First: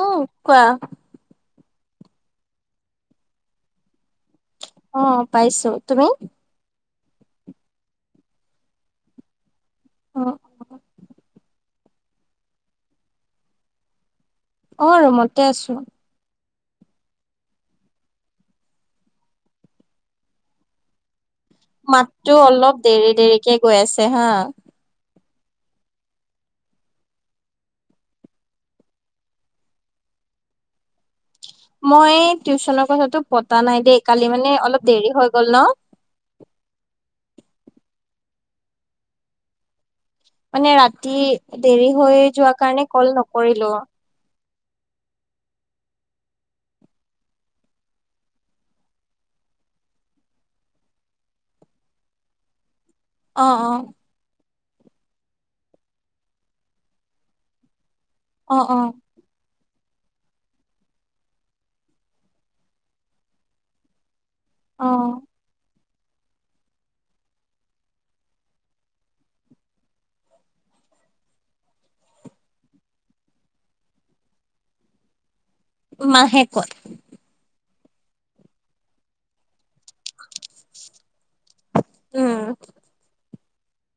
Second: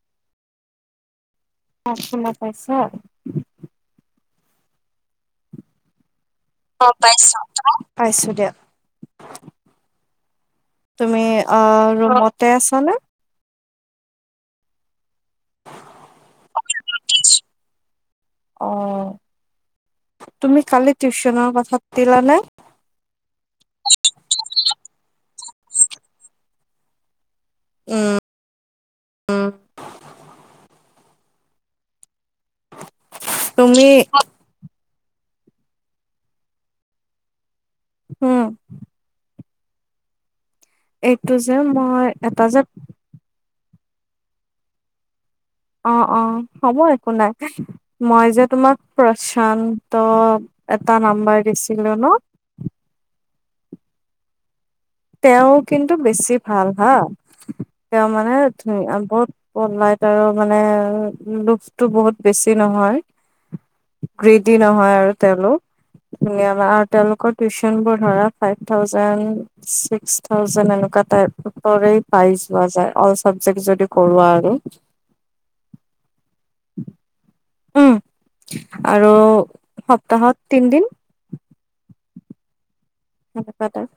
উ, কোৱা। মাত শুনা পাইছা। অ', পাইছো তুমি। অ', পাইছো, পাইছো দিয়া। অ ', অ',। তুমি ৰুমতে আছা নে? অ ৰমতে আছো। [unintelligible] অ, তুমি কালি টিউচন মাতটো অলপ দেৰি দেৰিকে গৈ আছে হা। উম, উম। মই টিউশচনৰ কথাাতটো পতা নাই তুমি দেই কালি মানে অলপ দেৰি হৈ গ'ল ন। হম। মানে ৰাতি যে দেৰি মই হৈ এটা যোৱা যে কাৰণে কল নকৰিলো। অৱ অৱ হ'ব একো নাই। মই যে তোমাক প্ৰশান্ত এটা নাম্বাৰ দিছিলো ন অৱ অৱ। তেওঁ কিন্তু বেছি ভাল হা, তেওঁ মানে অ ধ অ বহুত কনভাৰ্টাৰ অ মানে লোভটো বহুত বেছি নহয়। গ্ৰীডি অ নহয় আৰু তেওঁলোক। [unintelligible] তেওঁলোকৰ টিউচন বোৰ ধৰা ফাইভ থাউজেনড ছিক্স থাউজেড এনেকুৱা টাইৰে পাইোৱা যায় অল চাবজেক্ট যদি কৰোৱা আৰু [unintelligible] মাহেকত। উম, আৰু সপ্তাহত তিনদিন। উম। [unintelligible]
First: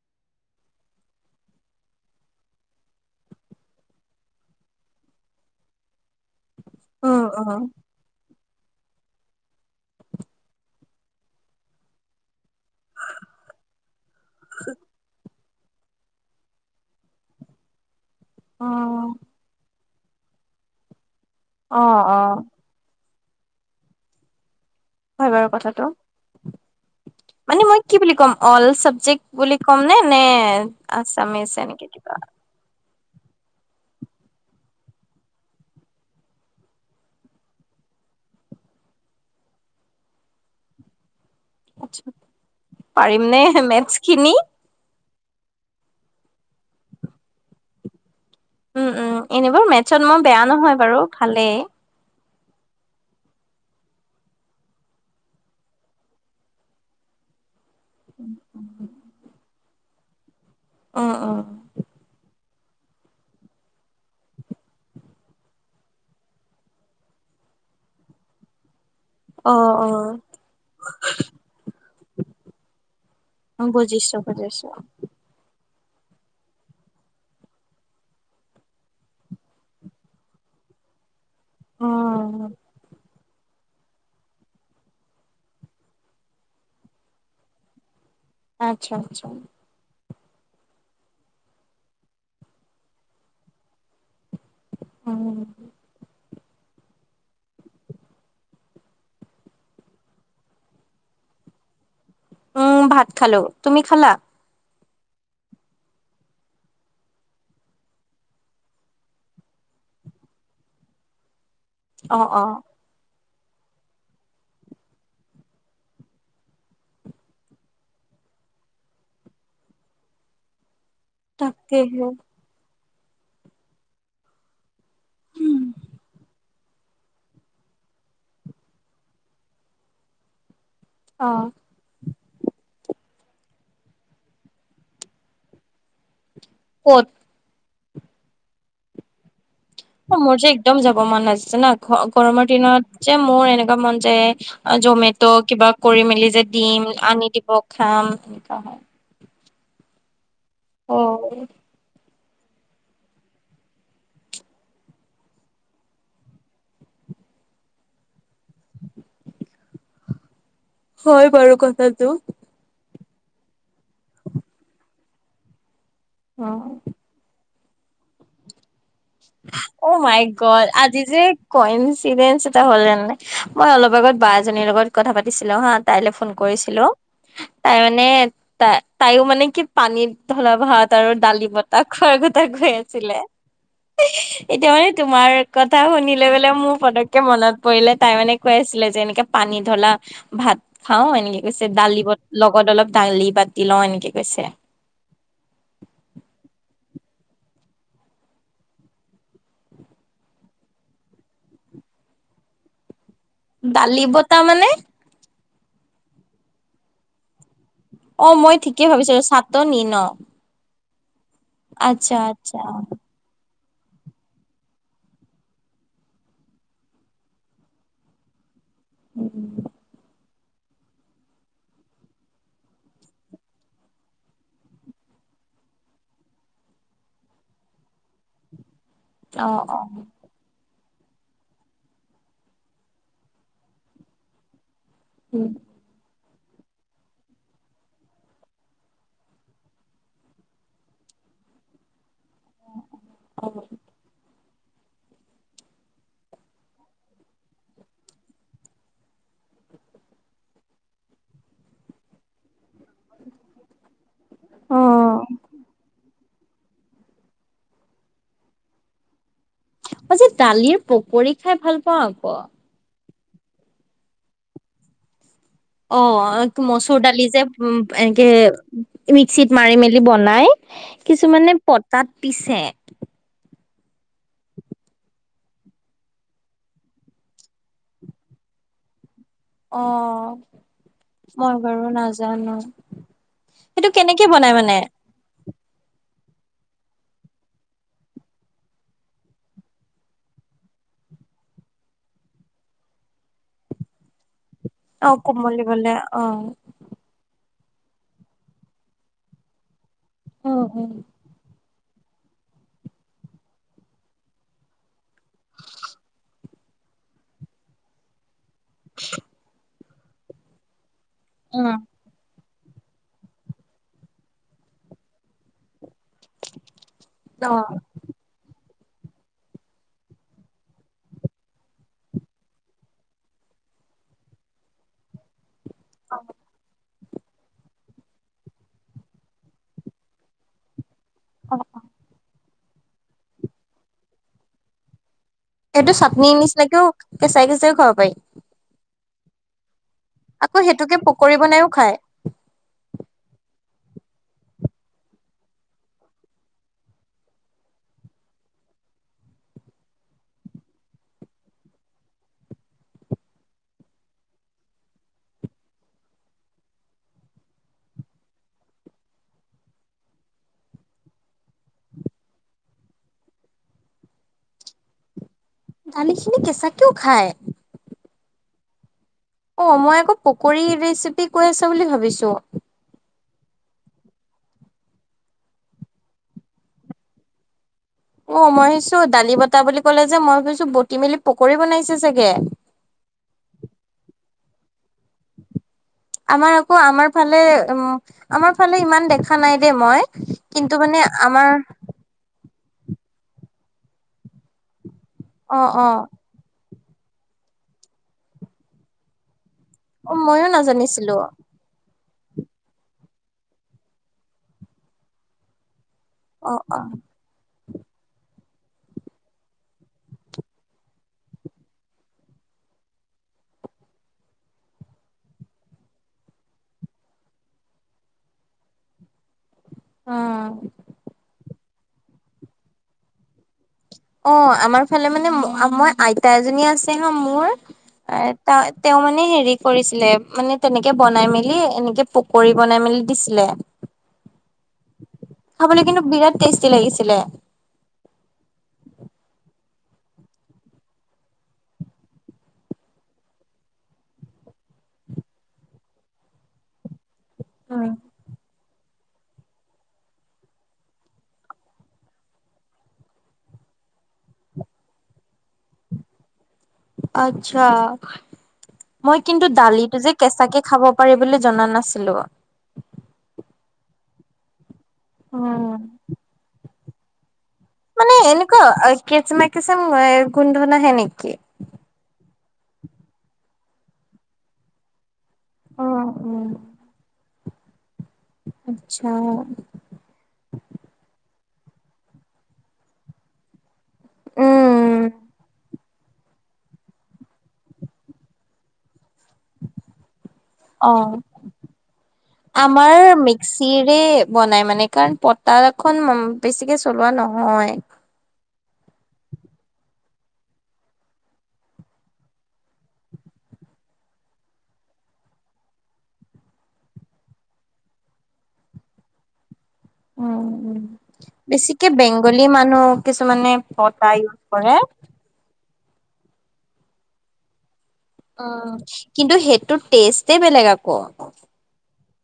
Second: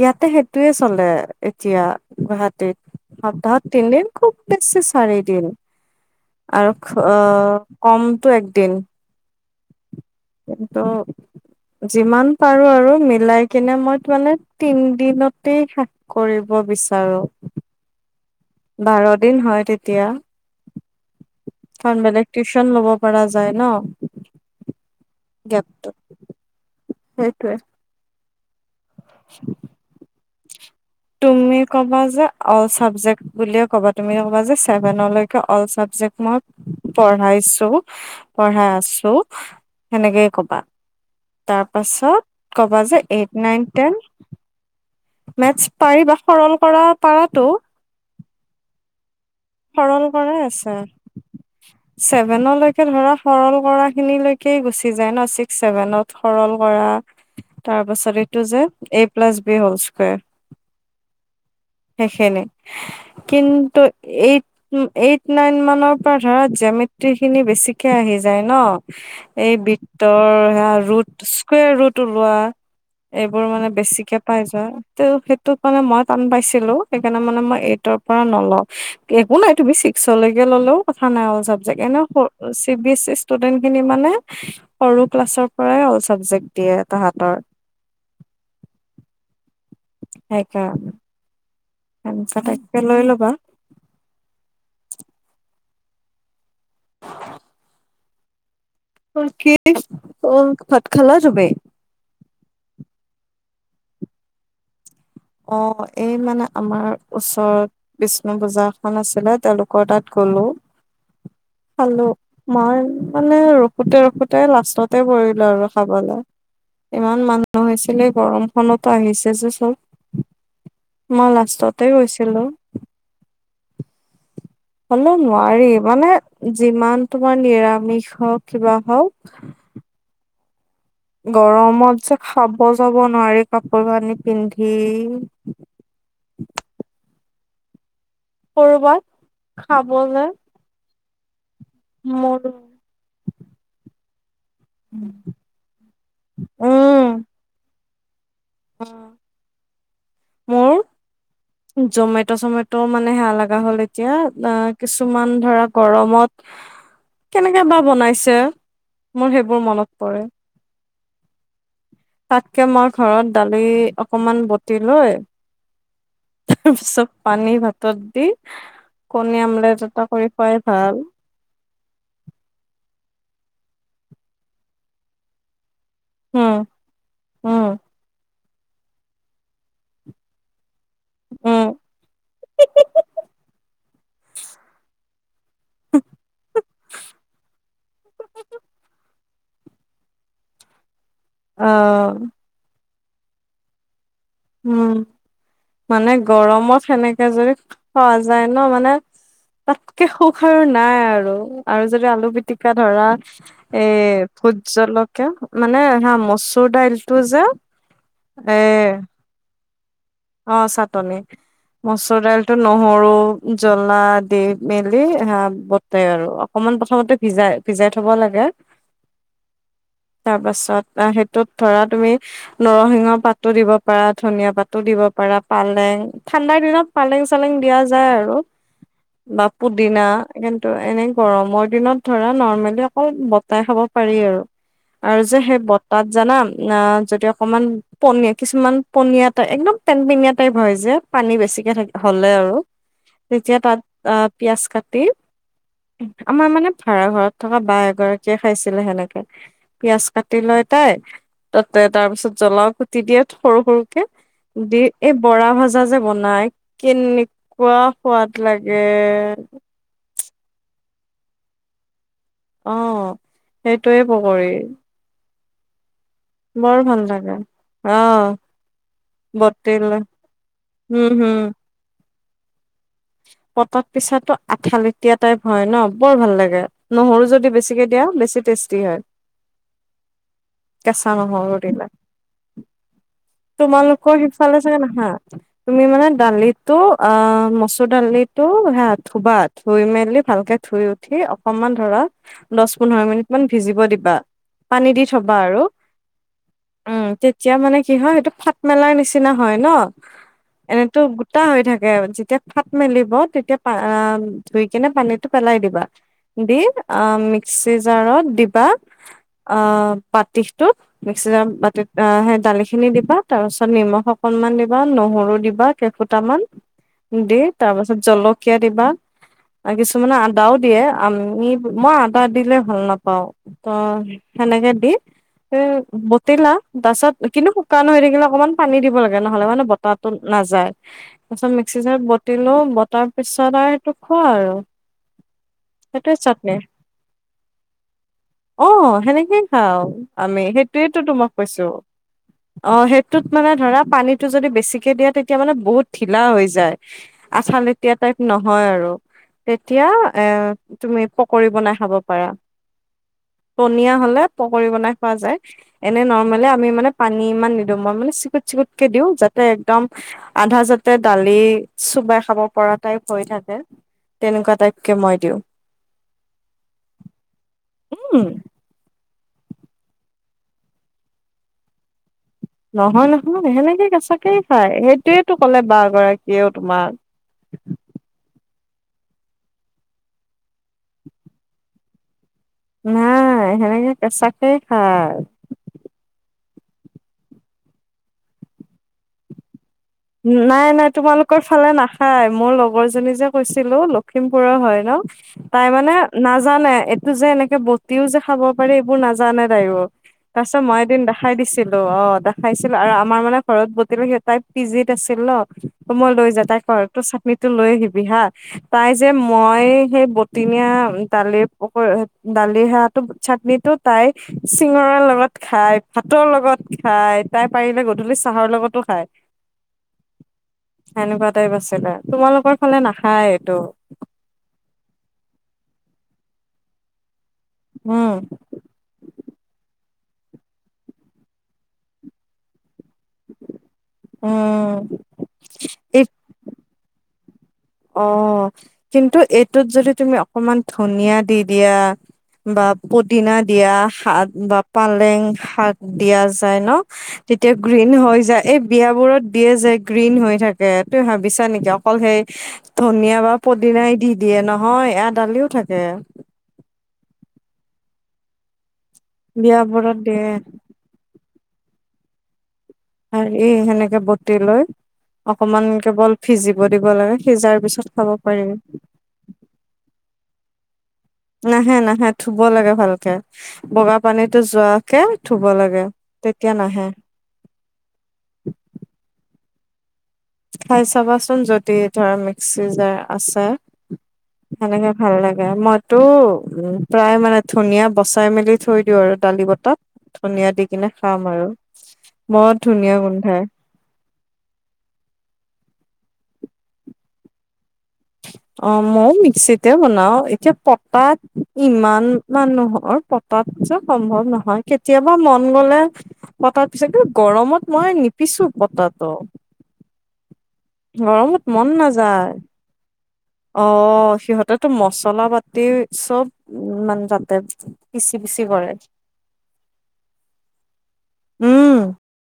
ইয়াতে সেইটোয়ে চলে এতিয়া গুৱাহাটীত। সপ্তাহত তিনিদিন খুব বেছি চাৰিদিন। আৰু উম উম অ' কমটো এক দিন, কিন্তু যিমান পাৰো আৰু মিলাই কিনে মই মানে তিন দিনত তে শেষ কৰিব বিচাৰোঁ। অ বাৰ দিন হয় তেতিয়া, অ কাৰণ অ বেলেগ টিউচন ল'ব। পৰা যায় ন। হয় বাৰু কথাটো। গেপটো সেইটোৱে। মানে মই কি বুলি কম, অল চাবজেক বুলি কম নে। নে আছামিজ তুমি এনেকে কবা কিবা যে অল চাবজেক। বুলিয়ে ক'বা, তুমি ক'বা যে ছেভেনলেকে অল চাবজেক মই পঢ়াইছো, পঢ়াই আছো সেনেকেই ক'বা। তাৰ পাছত ক'বা যে পাৰিম এইট, নে নাইন, টেন। মেথছ খিনি মেটথছ পাৰি বা সৰল কৰা পাৰাটো। উম, উম, এনেবোৰ মেথছত সৰল মই কৰাই বেয়া আছে। নহয় বাৰু ভালেই। ছেভেনলৈকে ধৰা, সৰল কৰা খিনিলৈকে গুচি যায় ন, ছিক্স ছেভেনত সৰল কৰা। তাৰ পাছত এইটো যে এ প্লাছ বি হ'ল স্কাৰ অ অ সেইখনে কিন্তু এইট এইট নাইন মানৰ পৰা ধৰা মেট্ৰী খিনি বেছিকে আহি যায় ন? এই অ', বিতৰ সেয়া ৰুট স্কাৰ ৰুট ওলোৱা এইবোৰ মানে অ', বুজিছো বেছিকে পাই যোৱা বুজিছো তে সেইটোক মানে মই টান পাইছো সেইকাৰণে মানে মই এইটৰ পৰা নলোওঁ একো নাই তুমি ছিক্সলৈকে ললেও কথা নাইল উম। [unintelligible] ষ্টুডেণ্ট খিনি মানে সৰু ক্লাছৰ পৰাই অল চাবজেক্ট দিয়ে তাহাতৰ [unintelligible] আচ্ছা, আচ্ছা। সেইকাৰণে [unintelligible] লৈ ল'বা। উম। [unintelligible] অ', ভাত খালা তুমি? উম, ভাত খালোঁ, তুমি খালা? অ', এই মানে আমাৰ ওচৰত বিষ্ণুপূজা এখন আছিলে, তেওঁলোকৰ তাত হেল্ল', হেল্ল'! অ', অ', [unintelligible] মানে ৰখোতে, ৰখোতে লাষ্টতে পৰিলোঁ আৰু খাবলে। ইমান মানুহ হৈছিলে, গৰমখনতো আহিছে যে, চব। মই লাষ্টতে তাকেহে গৈছিলোঁ। হ'লেও নোৱাৰি মানে যিমান তোমাৰ নিৰামিষ হওঁক, কিবা হওঁক অ', গৰমত যে, খাব যাব নোৱাৰি, কাপোৰ কানি পিন্ধি ক'ত? কৰ'বাত অ', খাবলে মোৰ যে, একদম যাব মন [unintelligible] মোৰ গৰমৰ দিনত যে, মোৰ এনেকুৱা মন যায় উম, জমেট' কিবা কৰি মেলি যে, দিম উম, আনি দিব, খাম। হয়। [inaudible] মোৰ, অ', জমেট চমেত' মানে সেয়া লগা হ'ল এতিয়া আ, কিছুমান ধৰা গৰমত কেনেকে বা বনাইছে? মোৰ সেইবোৰ মনত পৰে। হয়, বাৰু কথা তাতকে মই ঘৰত দালি অকমান বটি লৈ অ'। তাৰপিছত পানী ভাতৰ দি কণী আমলেট অ', এটা মাই কৰি গ খোৱাই ভাল আজি যে, ক'ইঞ্চিদেচ এটা হ'ল জানানে মই অলপ আগত বা এজনীৰ লগত কথা পাতিছিলোঁ হা তাইলৈ ফোন উম কৰিছিলোঁ, উম তাই মানে তা-তাইও মানে কি পানীত ধলা ভাত আৰু দালি উম বটা খোৱাৰ কথা কৈ আছিলে। এতিয়া মানে তোমাৰ কথা শুনিলৈ পেলাই মোৰ পতককে মনত পৰিলে তাই মানে কৈ আছিলে যে এনেকে পানী ধলা ভাত খাওঁ, এনেকে কৈছে অ দালি ব-লগত অলপ দালি বাতি লওঁ এনেকে কৈছে উম, মানে গৰমত সেনেকে যদি খোৱা যায় ন! মানে তাতকে সুখ আৰু নাই আৰু, আৰু যদি আলু পিটিকা ধৰা এ, দালি বতা ভূত মানে জলকীয়া মানে হা, মচুৰ দাইলটো যে অ', এ মই ঠিকেই ভাবিছোঁ চাটনি ন'? অ', চাটনি, আচ্ছা মচুৰ দাইলটো আচ্ছা নহৰু জ্বলা দি মেলি হা, বটে আৰু অকনমান প্ৰথমতে ভিজাই, ভিজাই থ'ব লাগে। উম, উম। তাৰ পাছত অ', সেইটোত ধৰা তুমি নৰসিংহ পাতো দিব পাৰা, ধনিয়া পাতো দিব পাৰা পালেং ঠাণ্ডাৰ দিনত পালেং, চালেং দিয়া যায় আৰু। বা অ', অ', পুদিনা ত' এনেই গৰমৰ দিনত ধৰা নৰ্মেলি অকল বটা খাব পাৰি আৰু আৰু যে, উম, সেই বটাত জানা না যদি অকমান পনী-কিছুমান, পনীয়া এটা একদম পেনপেনীয়া টাইপ হয়, যে, পানী বেছিকে থা-হ'লে আৰু তেতিয়া অ', তাত আ পিঁয়াজ কাটি আমাৰ মানে ভাড়া ঘৰত থকা বা এগৰাকীয়ে খাইছিলে সেনেকে পিয়াজ কাটি লৈ টাই তাতে তাৰ পিছত জ্বলাও তি দিয়াত সৰু সৰুকে দি এই বৰা ভজা যে বনাই কেনেকুৱা সোৱাদ লাগে। মইজি দালিৰ পকৰি খাই ভাল পাওঁ। অ', সেইটোৱে পকৰী অ', বৰ ভাল মচুৰ দালি লাগে যে উ অ এনেকে মিক্সিত মাৰি বটিল মেলি বনাই উম হম কিছুমানে পতাত পিছে পটাত পিছাটো আঠালেতিয়া টাইপ হয় ন বৰ ভাল লাগে নহৰু যদি বেছিকে দিয়া বেছি টেষ্টি হয়। অ', কেঁচা মই নহৰু দিলে বাৰু নাজানো। সেইটো তোমালোকৰ কেনেকে বনাই সিফালে মানে? চাগে নাহা তুমি মানে দালিতো অ', মচ দালিটো ধুৱা ধুই মেলি ভালকৈ ধুই উঠি অকণমান ধৰা পোন্ধৰ মিনিট মান ভিজিব দিবা পানী দি অ', থবা আৰু কোমলিবলে অ'। উম এতিয়া মানে কি হয় সেইটো ফাট মেলাৰ নিচিনা হয় ন উম, উম, এনেতো গোটা হৈ থাকে যেতিয়া ফাট মেলিব তেতিয়া প ধুই কিনে পানীটো পেলাই দিবা। দি অ', মিক্সি জাৰত দিব অ', পতিটো মিক্সিত অ', পতিত সেই দালি খিনি দিবা তাৰ পিছত নিমখ অকনমান দিবা নহৰু দিবা কেইফুটামান দি অ', অ তাৰ পাছত জলকীয়া দিবা কিছুমানে আদাও দিয়ে আমি মই আদা দিলে ভাল নাপাও ত সেনেকে দি এ বতিলা তাৰছত কিন্তু শুকান হৈ থাকিলে অকনমান পানী দিব লাগে নহলে মানে বতাহো নাযায় তাৰ পিছত বতিলো বতাৰ পিছত আৰু সেইটো খোৱা আৰু। এইটো চাটনি নিচিনাকেও কেঁচাই কেঁচাইও খাব পাৰি। খাও আমি আকৌ সেইটোকে সেইটোয়েতো তোমাক পকৰী কৈছো বনাইও খায়। অ', সেই ত মানে ধৰা পানীতো যদি বেছিক কে দিয়া তেতিয়া মানে বহুত ঢিলা হৈ যায় য আচাল এতিয়া টাইপ নহয় আৰু তেতিয়া এ তুমি পকৰি বনাই খাব পাৰা পনিয় হলে পকৰী বনাই খোৱা যায় এনে নৰ্মেললে আমি মানে পানী ইমান নিদো মই মানে চ ব [unintelligible] চুবাই খাব পৰা টাইপ হৈ থাকে তেনেকুৱা টাইপ কে মই দিওঁ। দালিখিনি কেঁচাকেও খায় উম, অ', মই আকৌ পকৰী ৰেচিপি কৈ আছ বুলি ভাবিছো। নহয়, নহয় সেনেকে কেঁচাকেই খাই সেইটোয়েইো কলে বা গৰাকীয়েও তোমাক। [inaudible] অ', মই ভাবিছো দালি বটাহ বুলি ক'লে যে মই ভাবিছো বটি মেলি পকৰী বনাইছে চাগে নাই সেনেকে কেচাকে খায়। আমাৰ আকৌ আমাৰ ফালে উ আমাৰ ফালে ইমান দেখা নাই দেই মই নাই, কিন্তু নাই মানে তোমালোকৰ আমাৰ ফালে নাখায় মই লগ লগৰজনী যে কৈছিলো লখিমপুৰৰ হয় ন অ তাই অ মানে নাজানে এইটো যে এনেকে বটিও যে খাব পাৰে এইবোৰ নাজানে য অ মইয়ো তাৰপিছত মই এদিন নাজানিছিলো দেখাই দিছিলো অ', দেখাইছিল আৰু আমাৰ মানে ঘৰত বটল সেই তাই পিজিত আছিল ন। ত মই লৈ যা অ তাই অ কৰ তোৰ চাটনি তো লৈ আহিবি হা। তাই যে মই সেই বটিনীয়া দালিৰ পক দালিৰ সেৱটো চা চাটনো তাই চিঙৰা লগত খাই ভাতৰ লগত খাই তাই পাৰিলে গধূলি চাহ ঘহৰ লগতো খায়। সেনেকুৱা অ', আছিলে তোমালোকৰ ফালে নাখায় এইটো। অ আমাৰ ফালে মানে ম মই আইতা এজনী আছে মোৰ উম ত তেওঁ মানে হেৰি কৰিছিল ছিলে মানে তেনেকে বনাই মেলি এনেকে পকৰি বনাই মেলি দিছিলে। উম, খাবলে কিন্তু বিৰাট টেষ্টি লাগিছিলে! অঁ কিন্তু এইটোত যদি তুমি অকমান ধনিয়া দি দিয়া বা পদিনা দিয়া শাক বা পালেং শাক দিয়া যায় ন তেতিয়া গ্ৰীণ হৈ যায় এই বিয়াবোৰত দিয়ে যে গ্ৰীণ হৈ থাকে তই ভাবিছা নেকি অকল সেই ধনিয়া বা পদিনাই দি দিয়ে নহয় এয়াদালিও থাকে। আচ্ছা মই কিন্তু বিয়াবোৰত দালিটো যে দিয়ে কেঁচাকে খাব পাৰি বুলি জনা নাছিলো। হাৰি সেনেকে বটি লৈ অকমান উম। কেৱল সিজিব দিব লাগে সিজাৰ পিছত খাব মানে পাৰি এনেকুৱা অ কেচেমা কচেচম এ গোন্ধ নাহে নেকি? নাহে নাহে ধুব লাগে ভালকে, বগা পানীতো যোৱাকে ধুব লাগে উম উম। তেতিয়া নাহে। আচ্ছা। খায় চাবাচোন যদি ধৰা মিক্সি যাৰ আছে। ভে উম। ভাল লাগে ম। তটো উ প্ৰায় মানে ধুনীয়া বচাই মেলি থৈ দিওঁ আৰু। দালি বটাত ধনিয় দি কিনে খাম অ'। আৰু বৰ আমাৰ ধুনীয়া গোন্ধাই। মিক্সিৰে বনাই মানে কাৰণ পতাখন বেছিকে চলোৱা নহয়। অ মই মিক্সিতে বনাও এতিয়া পটাত ইমান মানুহৰ। তাত চ সম্ভৱ নহয় কেতিয়াবা মন গলে হতৎ পিছ কিন্তু গৰমত মই নিপিছ। কিছু পতত। উম উম। গৰমত মন বেছিকে নাযায় বেংগলী মানুহ কিছুমানে অ পতা ইউজ সিহঁতেতো কৰে। মচলা পাতি। চব মন যতে। কিন্তু সেইটো টেষ্টেই বেলেগ আকৌ। উম।